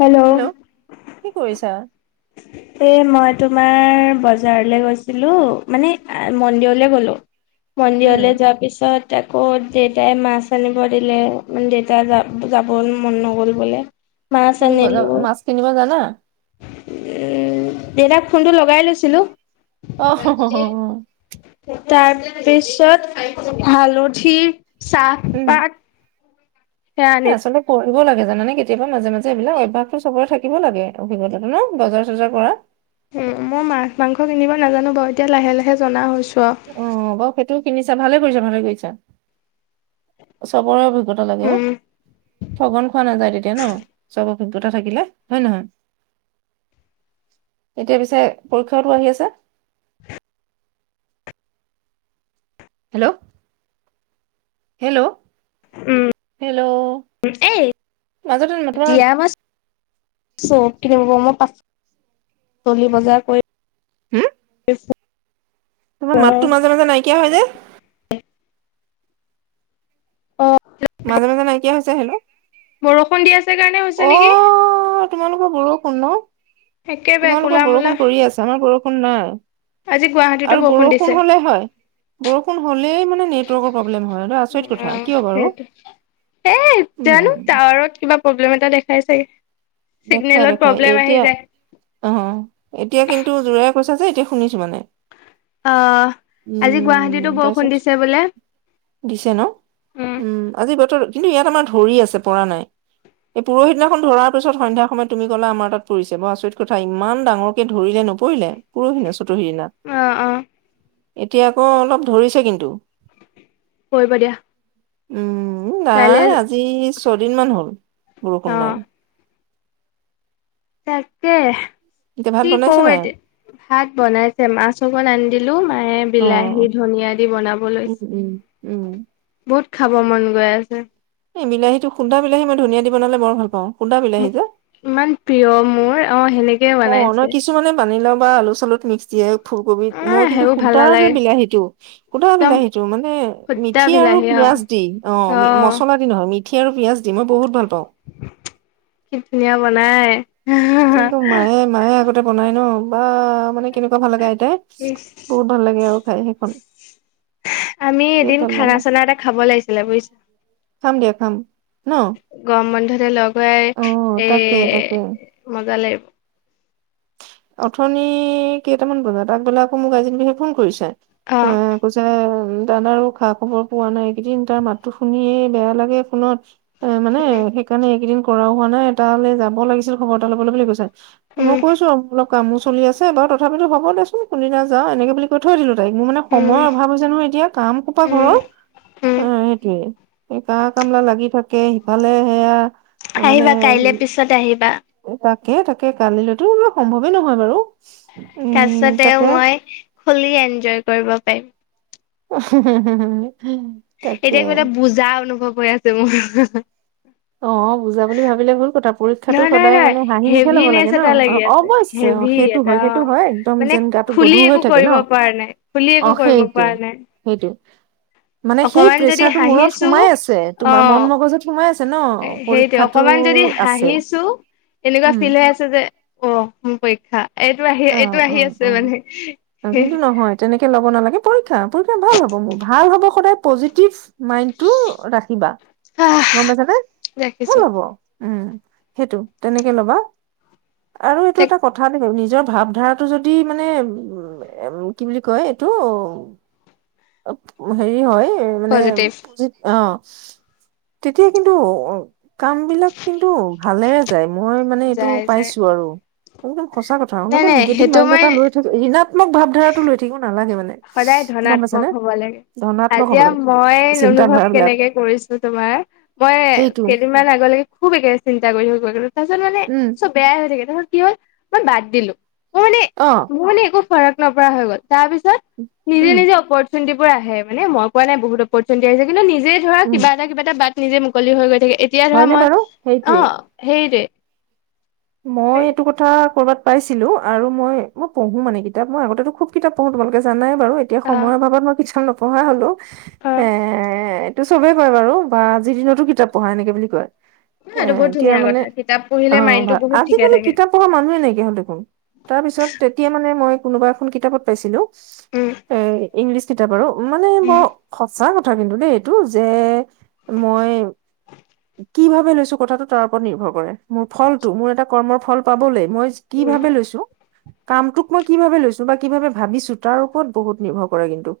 Hello hello কি কৰিছা? এ মই তোমাৰ বজাৰলৈ গৈছিলোঁ মানে মন্দিৰলে গ'লোঁ। উম, মন্দিৰলে যোৱা পিছত- তাকৌ দেউতাই মাছ আনিব দিলে মানে দেউতা য যাব মন নগ'ল বোলে। মাছ তুমি আনিলো বজাপা মাছ কিনিব জানা? এ এ দেউতাক ফোনটো লগাই লৈছিলো। অ হ হ। তাৰপিছত হালধি উম, চাহপাত- সেয়াত। মানে কৰিব লাগে জানানে কেতিয়াবা মাজে মাজে এইবিলাক অভ্যাসটো চবৰে থাকিব লাগে। অভিগতাটো ন' বজাৰ চজাৰ কৰা। হুম, মই মাছ মাংস কিনিব নাজানো বাৰু এতিয়া লাহে লাহে জনা হৈছো আৰু। অঁ বাও সেইটোও কিনিছা ভালে কৰিছা ভালে কৰিছা। চবৰে- অভিগতা লাগে অ' উম ঠগন খোৱা নাযায় তেতিয়া ন' চব অভিজ্ঞতা থাকিলে হয় নহয়। এতিয়া পিছে পৰীক্ষাটো আহি আছে। হেল্লৌ' হেল্লৌ' উম, মাজতে তোমাৰ দিয়া বাছ। চব কিন মই পাচলি বজাৰ কৰি- হুম? তোমাৰ ফুৰোঁ। মাততো মাজে মাজে নাইকিয়া হয় যে। [unintelligible] [unintelligible] মাজে মাজে নাইকিয়া হৈছে হেনো। বৰষুণ দি আছে কাৰণে হৈছে নেকি। অ', তোমালোকৰ বৰষুণ ন' একেবাৰে কোলা তোমালোকৰ মোলা বৰষুণ পৰি আছে আমাৰ বৰষুণ নাই। আজি গুৱাহাটীতো আৰু দিছে। বৰষুণ হলে হয়। বৰষুণ হ'লেই মানে নেটৱৰ্কৰ প্ৰব্লেম হয় ন, আচৰিত কথা কিয় বাৰু? এই জানো উম, টাৱাৰত কিবা প্ৰব্লেম এটা দেখাই চাগে। চিগ্নেলত প্ৰব্লেম আহি যায়। অঁ অঁ এতিয়া কিন্তু যোৰেৰে কৈছা যে এতিয়া শুনিছো মানে। অঁ' আজি গুৱাহাটীতো উম, তাৰপিছত বৰষুণ দিছে বোলে। দিছে ন' উম, অ আজি বতৰত- কিন্তু ইয়াত আমাৰ ধৰি আছে পৰা নাই এই পুৰহি দিনাখন ধৰা- তাৰ পিছত সন্ধা সময় তুমি কলা আমাৰ তাত পৰিছে, বৰ আচৰিত কথা ইমান ডাৰ কে ধৰিলে নপৰিলে। পুৰহিনা চতুৰ্শী দিনা অ এতিয়া আকৌ অলপ ধৰিছে কিন্তু। কৰিব দিয়া। উম, কাইলে নাই আজি ছয়দিন মান হ'ল বৰষুণ অ নাই। তাকে, এতিয়া ভাত কি বনাইছে কৰো মায়ে? এতিয়া। ভাত বনাইছে মাছঅকন আনি দিলো, মায়ে- অ বিলাহী ধনিয়া দি বনাব লৈ উম, উম, উম। বহুত খাব মন গৈ আছে। এই বিলাহীটো সুন্দা বিলাহী মই ধনীয়া দি বনালে বৰ ভাল পাওঁ সুন্দা মোক বিলাহীটোৱে। ইমান প্ৰিয় মোৰ, অ' সেনে অ' নহয় কিছুমানে বানি লাও বা আলু চালুত মিক্স দিয়ে। ফুলকবিত। মই আহ কিন্তু সেইবোৰ ভাল সুদা যে নালাগে বিলাহী দিওঁ। সুদা একদম বিলাহীটো মানে সুদা মিঠি আৰু বিলাহী অ পিয়াজ দি অ' মচলা নহয়, মিঠি আৰু পিয়াজ দি, মই বহুত ভাল পাওঁ। কি ধুনীয়া বনাই। এইটো মায়ে মায়ে আগতে বনাই ন' বা মানে কেনেকুৱা ভাল লাগে আইতাই [unintelligible] বহুত ভাল লাগে আৰু খাই সেইখন। আমি বিৰাট এদিন ভাল লাগে। খানা চানা এটা খাব লাগিছিলে বুজিছা? খাম দিয়া খাম ন'? গম বন্ধতে লগ হয় অ এ, তাকে তাকে মজা লাগিব। অথনি কেইটামান বজাত? আগবেলা আকৌ মোক আজি বুলিহে ফোন কৰিছে। অ উম, কৈছে তাত আৰু খা খবৰ পোৱা নাই এই কেইদিন, তাৰ মাতটো শুনিয়েই বেয়া লাগে ফোনত এ, মানে সেইকাৰণে এইকেইদিন কৰাও হোৱা নাই, তালে যাব লাগিছিল খবৰ এটা ল'বলৈ বুলি কৈছে, মই উম কৈছোঁ কামো চলি আছে, বাৰু তথাপিতো হ'ব দেচোন কোনদিনা যাওঁ এনেকে বুলি কৈ থৈ দিলোঁ তাইক। মোৰ মানে উম উম সময়ৰ অভাৱ হৈছে নহয় এতিয়া, কাম সোপা উম ঘৰৰ। উম অ' সেইটোয়ে। এই কা কামলা লাগি থাক কে সিফালে সেয়া তাৰ মানে আহিবা কাইলে পিছত আহিবা তাকে তাকে, কালিলৈতো সম্ভৱেই নহয় বাৰু। তাৰ উম পিছতে তাকে মই ফুল্লি এনজয় কৰিব পাৰিম। [unintelligible] এতিয়া কিবা এটা বুজা অনুভৱ হৈ আছে মোৰ। অ' বুজা বুলি ভাবিলে ভুল কথা, পৰীক্ষাটো নহয় নহয় সদায় নহয় মানে হাঁহি মুখে ল'ব হেভিনেচ লাগে ন'। এটা লাগি অ' গৈ [unintelligible] আছে অ' হেভি সেইটো এটা হয় সেইটো হয়, একদম মানে যেন গাটো খুলি গধুৰ হৈ একো থাকে কৰিব ন'? পৰা নাই খুলি একো অ' কৰিব সেইটো। পৰা নাই সেইটো, মানে সেই অকমান যদি প্ৰেচাৰটো মূৰত হাঁহিছো সোমাই আছে অ তোমাৰ মন মগজুত সোমাই আছে। ছে ন' সেইটোৱে পৰীক্ষাটো অকমান যদি আছে, হাঁহিছো এনেকুৱা উম। ফিল হৈ যে অ' মোৰ পৰীক্ষা, এইটো আহি, অ এইটো অ আহি অ আছে মানে অ, কিন্তু নহয় তেনেকে ল'ব নালাগে। পৰীক্ষা, পৰীক্ষা ভাল হ'ব মোৰ ভাল হ'ব, সদায় পজিটিভ মাইণ্ডটো ৰাখিবা, আহ গ'ম পাইছানে? ভাল ৰাখিছো হ'ব। উম, সেইটো তেনেকে ল'বা। আৰু এইটো টেক এটা কথা দে ভাৱধাৰাটো যদি মানে উ, কি বুলি কয় এইটো হেৰি হয় মানে পজিটিভ যি অ' তেতিয়া কিন্তু কামবিলাক কিন্তু ভালে যায়, মই মানে এইটো যাই যাই পাইছোঁ আৰু, একদম সচা কথা নাই [unintelligible] নাই নিগেটিভ সেইটো মাইন্ড এটা মই লৈ ঋণাত্মক ভাৱধাৰাটো লৈ থাকিব নালাগে মানে। সদায় গম ধনাত্মক পাইছানে হ'ব লাগে। ধনাত্মক হ'ব আজিয়া লাগে মই চিন্ত অনুভৱ ধাৰাবিলাক কেনেকে কৰিছোঁ তোমাৰ মই সেইটো কেইদিনমান আগলৈকে খুব একেৰাহে চিন্তা কৰি থাকোঁ, তাৰপিছত মানে উম চব বেয়াই হৈ থাকে তাৰপিছত কি হ'ল মই বাদ দিলোঁ। মই মানে অ'। মোৰ মানে একো ফৰক নপৰা হৈ গ'ল, তাৰপিছত নিজে উম নিজে অপৰত [unintelligible] আহে, মানে মই কোৱা নাই বহুত অপৰচুনিটি আহিছে কিন্তু নিজে ধৰা উম কিবা এটা কিবা এটা বাত নিজে মুকলি হৈ গৈ থাকে এতিয়া ধৰা হয়নে মই, বাৰু সেইটোৱে অ' সেইটোৱে। মই এটো কথ। কথা ক'বাত পাইছিলো আৰু মই মই পঢ়ো মানে কিতাপ মই আগতেটো খুব কিতাপ পঢ়ো তোমালোকে জানাই। বাৰু এতিয়া অ সময়ৰ অভাৱত মই কিছুমান নপঢ়া হ'লো অ এ। এইটো চবেই কয় বাৰু বা আজিৰ দিনতো কিতাপ পঢ়া এনেকে বুলি কয়। এ এইটো বহুত এতিয়া ধুনীয়া মানে কথা কিতাপ অ পঢ়িলে মাইণ্ডটো ভা। বহুত ঠিকে আজিকালি থাকে কিতাপ পঢ়া মানুহে নাইকিয়া হল দেখোন তাৰ পিছত তেতিয়া মানে মই কোনোবা এখন কিতাপত পাইছিলো। উম এ ইংলিছ কিতাপ আৰু মানে ম। উম সঁচা কথা কিন্তু দেই এইটো যে মই। কি ভাবে লৈছো কথাটো তৰ ওপৰত নিৰ্ভৰ কৰে মোৰ ফলটো মোৰ এটা। কৰ্মৰ ফল পাবলৈ মইজ কি উম ভাৱে লৈছো। কামটোক মই কি ভাবে লৈছো বা কি ভাবে ভাবিছো তাৰ ওপৰত বহুত নিৰ্ভৰ কৰে কিন্তু।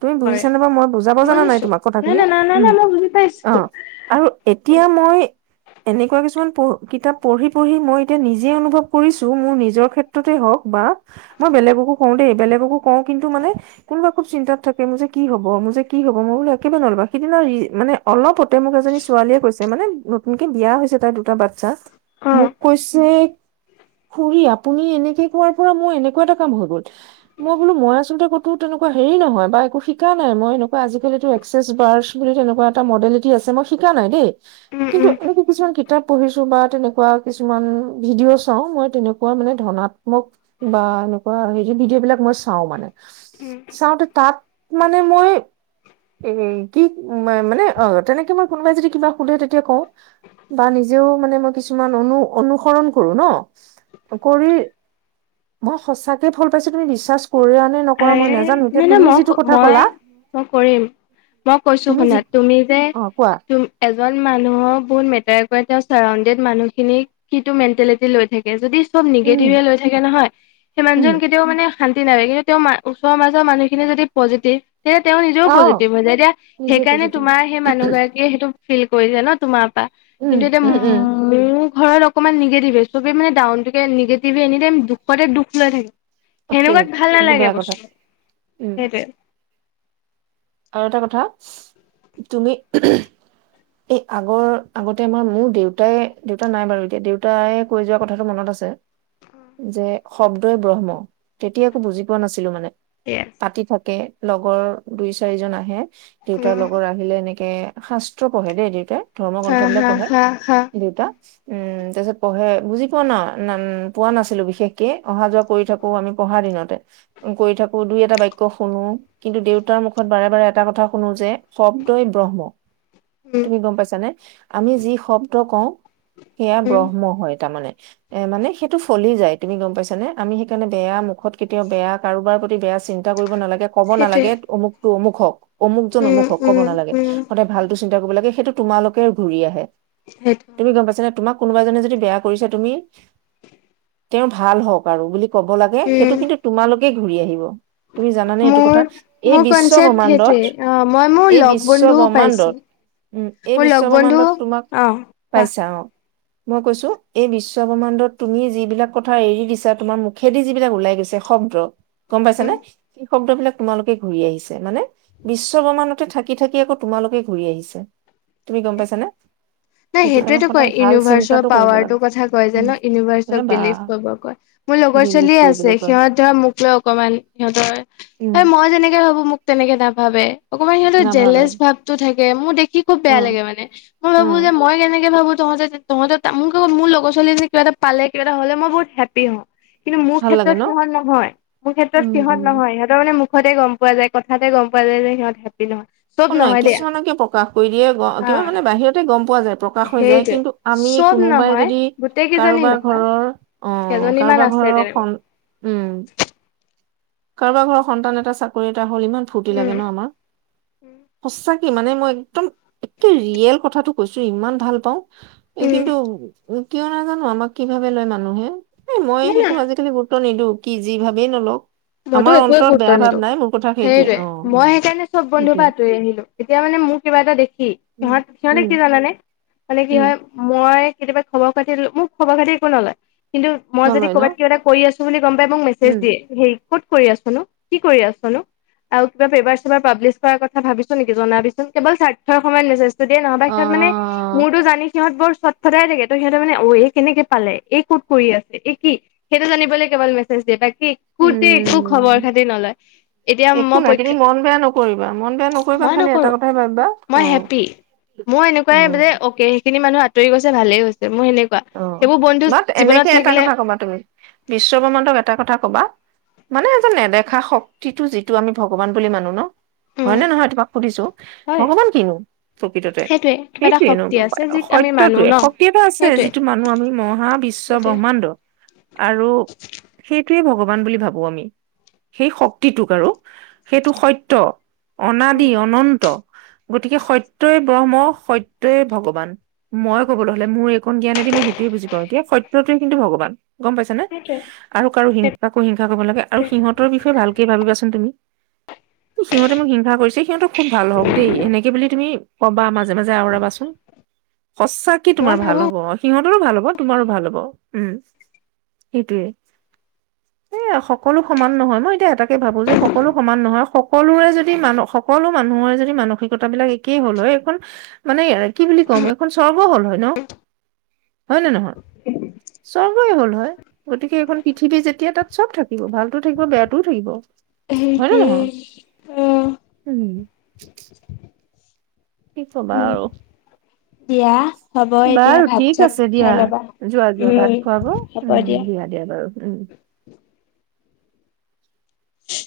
তুমি হয় বুজিছা নে বাৰু মই বুজাব জানা নাই বুজিছো তোমাৰ নাই কথাখিনি নাই নাই নাই উম। নাই মই বুজি অ পাইছো আৰু এতিয়া মই এনেকুৱা কিছুমান পঢ় কিতাপ পঢ়ি পঢ়ি। মই এতিয়া নিজে অনুভৱ কৰিছো মোৰ নিজৰ ক্ষেত্ৰতে হওক বা। মই বেলেগকো কওঁ দেই বেলেগকো কওঁ কিন্তু মানে। কোনোবা খুব চিন্তাত থাকে মোৰ যে কি হব মোৰ যে কি হব মই বোলো একেবাৰে নলবা সিদিনা মানে। অলপতে মোক এজনী ছোৱালীয়ে কৈছে মানে নতুনকে বিয়া হৈছে তাইৰ দুটা বাচ্ছা। অ মোক কৈছে খুৰী আপুনি এনেকে কোৱাৰ পৰা মোৰ এনেকুৱা এটা কাম হৈ গল। মই বোলো মই আচলতে ক'তো তেনেকুৱা হেৰি নহয় বা একো শিকা নাই মই এনেকুৱা আজিকালিতো এক্সেছ বাৰছ। বুলি তেনেকুৱা এটা মডেলিটি আছে মই শিকা নাই দেই। উম কিন্তু উম এনেকুৱা কিছুমান কিতাপ পঢ়িছো বা তেনেকুৱা। কিছুমান ভিডিঅ' চাও মই তেনেকুৱা মানে ধনাত্মক। বা এনেকুৱা হেৰি ভিডিঅ' বিলাক মই চাও মানে। উম চাওঁতে তাত মানে মই। এ হে কি ম মানে অ তেনেকে মই কোনোবাই যদি কিবা সোধে তেতিয়া কওঁ। বা নিজেও মানে মই কিছুমান অনু অনুসৰণ কৰো ন অ কৰি। মই সঁচাকে ফল পাইছো তুমি বিশ্বাস। কৰা নে নকৰা মই আৰে নোজানো এতিয়া নাই নাই তুমি মই যিটো কথা মই ক'লা। মই কৰিম মই কৈছো তুমি শুনা যি তুমি যে। অ কোৱা ম এজন মানুহক বহুত মেটাৰ কৰে তেওঁৰ চাৰাউণ্ডেড মানুহ খিনিক কিটো মেণ্টেলিটি লৈ থা। কে যদি চব উম নিগেটিভে লৈ থাকে নহয় সেই উম মানুহজন কেতিয়াও মানে শান্তি [inaudible] তেওঁ মা ওচৰৰ মাজৰ মুহখিনিয়ে যদি পজিটিভ। তেতিয়া তেওঁ নিজেও আহ পজিটিভ হৈ যায় তেতিয়া নিজে সেইকাৰণে পজিটিভ তোমাৰ সেই মানুহ গৰাকীয়ে সেইটো ফিল কৰিছে ন তোমাৰ। পা উম কিন্তু এতিয়া উম উম ম। মোৰ ঘৰত অকমান নিগেটিভে সবে মানে ডাউনে নিগেটিভে এনি টাইম দুখতে দুখ লৈ থা। সেনেকুৱাত ভাল সেইটো নালাগে বেয়া কথা বস্তু উম সেইটোৱে। আৰু এটা কথা তুমি। [inaudible] এই আগৰ আগতে আমাৰ মোৰ দেউতাই দেউতা নাই বাৰু এতিয়া দেউতাই কৈ যোৱা কথাটো মনত আছ। চে যে শব্দই ব্ৰহ্ম তেতিয়া একো বুজি পোৱা নাছিলো মানে। এয়ে। পাতি থাকে লগৰ দুই চাৰিজন আহে দেউতাৰ উম লগৰ আ। বিলে এনেকে শাস্ত্ৰ পঢ়ে দেই দেউতাই ধৰ্ম হা গ্ৰন্থ বিলাক হা পঢ়ে হা হা দেউতা। উম তাৰ পিছত পঢ়ে বুজি পোৱা না নান পোৱা নাছিলো বিশেষকে অহা যোৱা কৰি থা। অ আমি পঢ়া দিনতে কৰি থাকো দুই এটা বাক্য শুনো কিন্তু দেউতাৰ মো খত বাৰে বাৰে এটা কথা শুনো যে শব্দই ব্ৰহ্ম। উম। কি গম পাইছানে? আমি যি শব্দ কওঁ সেয়া উম ব্ৰহ্ম হয় তাৰমানে- এ মানে সেইটো ফলি যায় তুমি গম পাইছা নে। আমি সেইকাৰণে বেয়া মুখত কেতিয়াও বেয়া কাৰোবাৰ প্ৰতি বেয়া- চিন্তা কৰিব নালাগে, ক'ব সেইটোৱে নালাগে অমুকতটো অমুক হওঁক, অমুকজন উম অমুক হওঁক কব উম নালাগে। উম সদায় ভালটো - চিন্তা কৰিব লাগে সেইটো তোমালোকে ঘূৰি আহে। সেইটো- তুমি গম পাইছা নে, তোমাক কোনোবা জনে যদি বেয়া কৰিছে তুমি তেওঁ ভাল হওঁক আৰু বুলি- কব লাগে। সেইটো উম কিন্তু তোমালোকে ঘূৰি আহিব, তুমি জানানে এইটো মোৰ কথা? এই মোৰ বিশ্ব- বিশ্ব কনচেপ্ট ব্ৰহ্মাণ্ডত সেইটোৱে অ মই মোৰ এই লগ বিশ্ব বন্ধুও পাইছো ব্ৰহ্মাণ্ডত- উম, এই মোৰ বিশ্ব লগ বন্ধু ব্ৰহ্মাণ্ডত তোমাক অ কোৱা পাইছা অ'। মই কৈছো এই বিশ্ব ব্ৰহ্মাণ্ডত তুমি যিবিলাক কথা এৰি দিছা তোমাৰ মু- খেদি যিবিলাক ওলাই গৈছে শব্দ- গম পাইছ উম নে, সেই শব্দবিলাক তোমালোকে ঘূৰি আহিছে মানে বিশ্ব ব্ৰহ্মাণ্ড- ত থাকি থাকি আকৌ তোমালোকে ঘূৰি আহিছে, তুমি গম পাইছানে? নাই সেইটো কাৰণে সেইটোয়েতো কয় সদায় ভাল ইউনিভাৰ্চৰ চিন্তাটো কৰিব লাগে পাৱাৰটোৰ কথা কয় যে উম ন' এ ইউনিভাৰ্চক বা বিলিভ কৰিব কয়। মোৰ লগৰ বিলিভ ছোৱালীয়ে কৰিবলৈ আছে কয় সিহঁত ধৰ মোক লৈ অকমান সিহঁতৰ, উম এই মই যেনেকে ভাবো মোক- তেনেকে নাভাবে, অকমান সিহঁতৰ নাভাবে জলেছ ভাৱটো থাকে। মোক দেখি- খুব বেয়া উম লাগে মানে। মই ভাবো উম যে মই কেনেকে ভাবো তহঁতে- তহঁতে তমোলমোৰ মোৰ লগ ছোৱালী যে কিবাটা পালে, কিবাটা হ'লে মই বহুত হেপি হওঁ। কিন্তু মোৰ ভাল লাগে ক্ষেত্ৰত ন সিহঁত নহয়, মোৰ ক্ষেত্ৰত উম সিহঁত উম নহয়। সিহঁত- তাৰ মানে মুখতে গম পোৱা যায়, কথাতে গম পোৱা যায় যে সিহঁত হেপি নহয়। চব অ‍ঁ নাই নহয় দেই কিছুমানকে প্ৰকাশ কৰি দিয়ে, গ কিবা অ'। মানে বাহিৰতে গম পোৱা যায়। প্ৰকাশ হৈ যায়। সেইটোৱে কিন্তু আমি চব কোনোবাই নহয় যদি গোটেই কেইজনী কাৰোবাৰ নহয় ঘৰৰ- অঁ, কেইজনীমান কাৰোবাৰ আছে ঘৰৰ তেনেকুৱা উম- কাৰোবাৰ ঘৰৰ সন্তান এটা চাকৰি এটা হ'ল ইমান ফূৰ্তি লাগে উম ন আমাৰ। সঁচাকে মানে মই একদম একে ৰিয়েল কথাটো কৈছো ইমান ভাল পাওঁ। এই উম কিন্তু কিয় নাজানো আমাক কি ভাবি লয় মানুহে। এ মই নাই না সেইটো আজিকালি গুৰুত্ব নিদো কি যি ভাবেই নলওঁক। মইতো একোৱে গুৰুত্ব নিদিওঁ সেইটোৱে, মই সেইকাৰণে চব বন্ধুৰ সেইটোৱে পৰা আঁতৰি আহিলো। এতিয়া মানে মোৰ কিবা এটা দেখি উম সিহঁত সিহঁতে উম কি জানানে মানে কি উম হয়- মই কেতিয়াবা খবৰ খাতি, মোক খবৰ খাতি একো নলয় কিন্তু মই যদি নলয় ন ক'বাত কিবা এটা কৰি আছো- বুলি গম পাই মোক মেছেজ উম দিয়ে হেই ক'ত কৰি আছনো, কি কৰি আছনো? আৰু কিবা পেপাৰ চেপাৰ পাব্লিছ কৰাৰ কথা ভাবিছো নেকি জনাবিচোন কেৱল স্বাৰ্থৰ সময়ত- যতেই নহ'বা অ সিহঁত মানে মোৰতো জানি সিহঁত বৰ- সদায় থাকে। ত' সিহঁতে মানে অ' এই কেনেকে পালে, এই ক'ত কৰি আছে, এই কি? সেইটো জানিবলৈ কেৱল মেছেজ দিয়ে, বাকী- খোতে একো খবৰ উম খাতি নলয়। এতিয়া একো মই নাই তুমি মন বেয়া নকৰিবা মন বেয়া পৰীক্ষা- নকৰিবা মই খালি এটা নকৰো, কথাই ভাবিবা অ মই হেপী। মোৰ অ এনেকুৱাই যে অ'কে সেইখিনি মানুহ- আঁতৰি গৈছে ভালেই গৈছে মোৰ সেনেকুৱা। অ', সেইবোৰ বন্ধু বাট এনেকে জীৱনত এটা থাকিলে- কথা কবা তুমি- বিশ্ব ব্ৰহ্মাণ্ডক এটা কথা কবা- মানে এজন নেদেখা শক্তিটো যিটো আমি ভগৱান বুলি মানো ন'- উম হয়নে নহয় তোমাক সুধিছো, হয় ভগৱান কিনো প্ৰকৃততে? সেইটোৱে কিবা এটা সেইটোয়ে নো শক্তি আছে যি আমি মানো সত্যটোৱে ন শক্তি এটা আছে সেইটোৱে যিটো মানুহ আমি মহা বিশ্ব সেইটোৱে ব্ৰহ্মাণ্ড- আৰু সেইটোৱে ভগৱান বুলি ভাবো আমি। সেই শক্তিটোক আৰু সেইটো সত্য অনাদি অনন্ত। গতিকে সত্যই ব্ৰহ্ম সত্যই ভগৱান মই ক'বলৈ হ'লে মোৰ এইকণ জ্ঞান এ। দি মই সেইটোৱে বুজি পাওঁ এতিয়া সত্য টোৱে কিন্তু ভগৱান গম পাইছা নে? সেইটোৱে আৰু কাৰো হিংসা কৰিব নালাগে আৰু সিহঁতৰ বিষয়ে ভালকে ভাবিবাচোন তুমি। সিহঁতে মোক হিংসা কৰিছে সিহঁতক। খুব ভাল হওঁক দেই এনেকে বুলি তুমি ক'বা মাজে মাজে আওৰাবাচোন। সঁচাকে মই তোমাৰ ভাল ভাবো হ'ব। সিহঁতৰো ভাল হ'ব তোমাৰো ভাল হ'ব উম, সেইটোৱে। এ সকলো সমান নহয় মই এতিয়া এটাকে ভাবো যে সকলো সমান নহয় সক। সকলোৰে যদি মান সকলো মানুহৰে যদি মানসিকতা বিলাক একেই হ'ল হয় এইখন। মানে কি বুলি ক'ম এখন সৰ্ব হ'ল হয় ন। হয় নে নহয় স্বৰ্গই হ'ল হয় গতিকে এইখন পৃথিৱী যেতিয়া তাত সব থাকিব ভাল। ভালটো থাকিব বেয়াতটোও থাকিব হয় নে সেইটোৱে নহয় অ', উম। কি কবা উম আৰু। দিয়া হ'ব এতিয়া বাৰু ভাত ঠিক চাত আছে খাই দিয়া ল'বা যোৱা যোৱা উম ভাত খুৱা গৈ দিয়া। দে বাৰু উম। উম।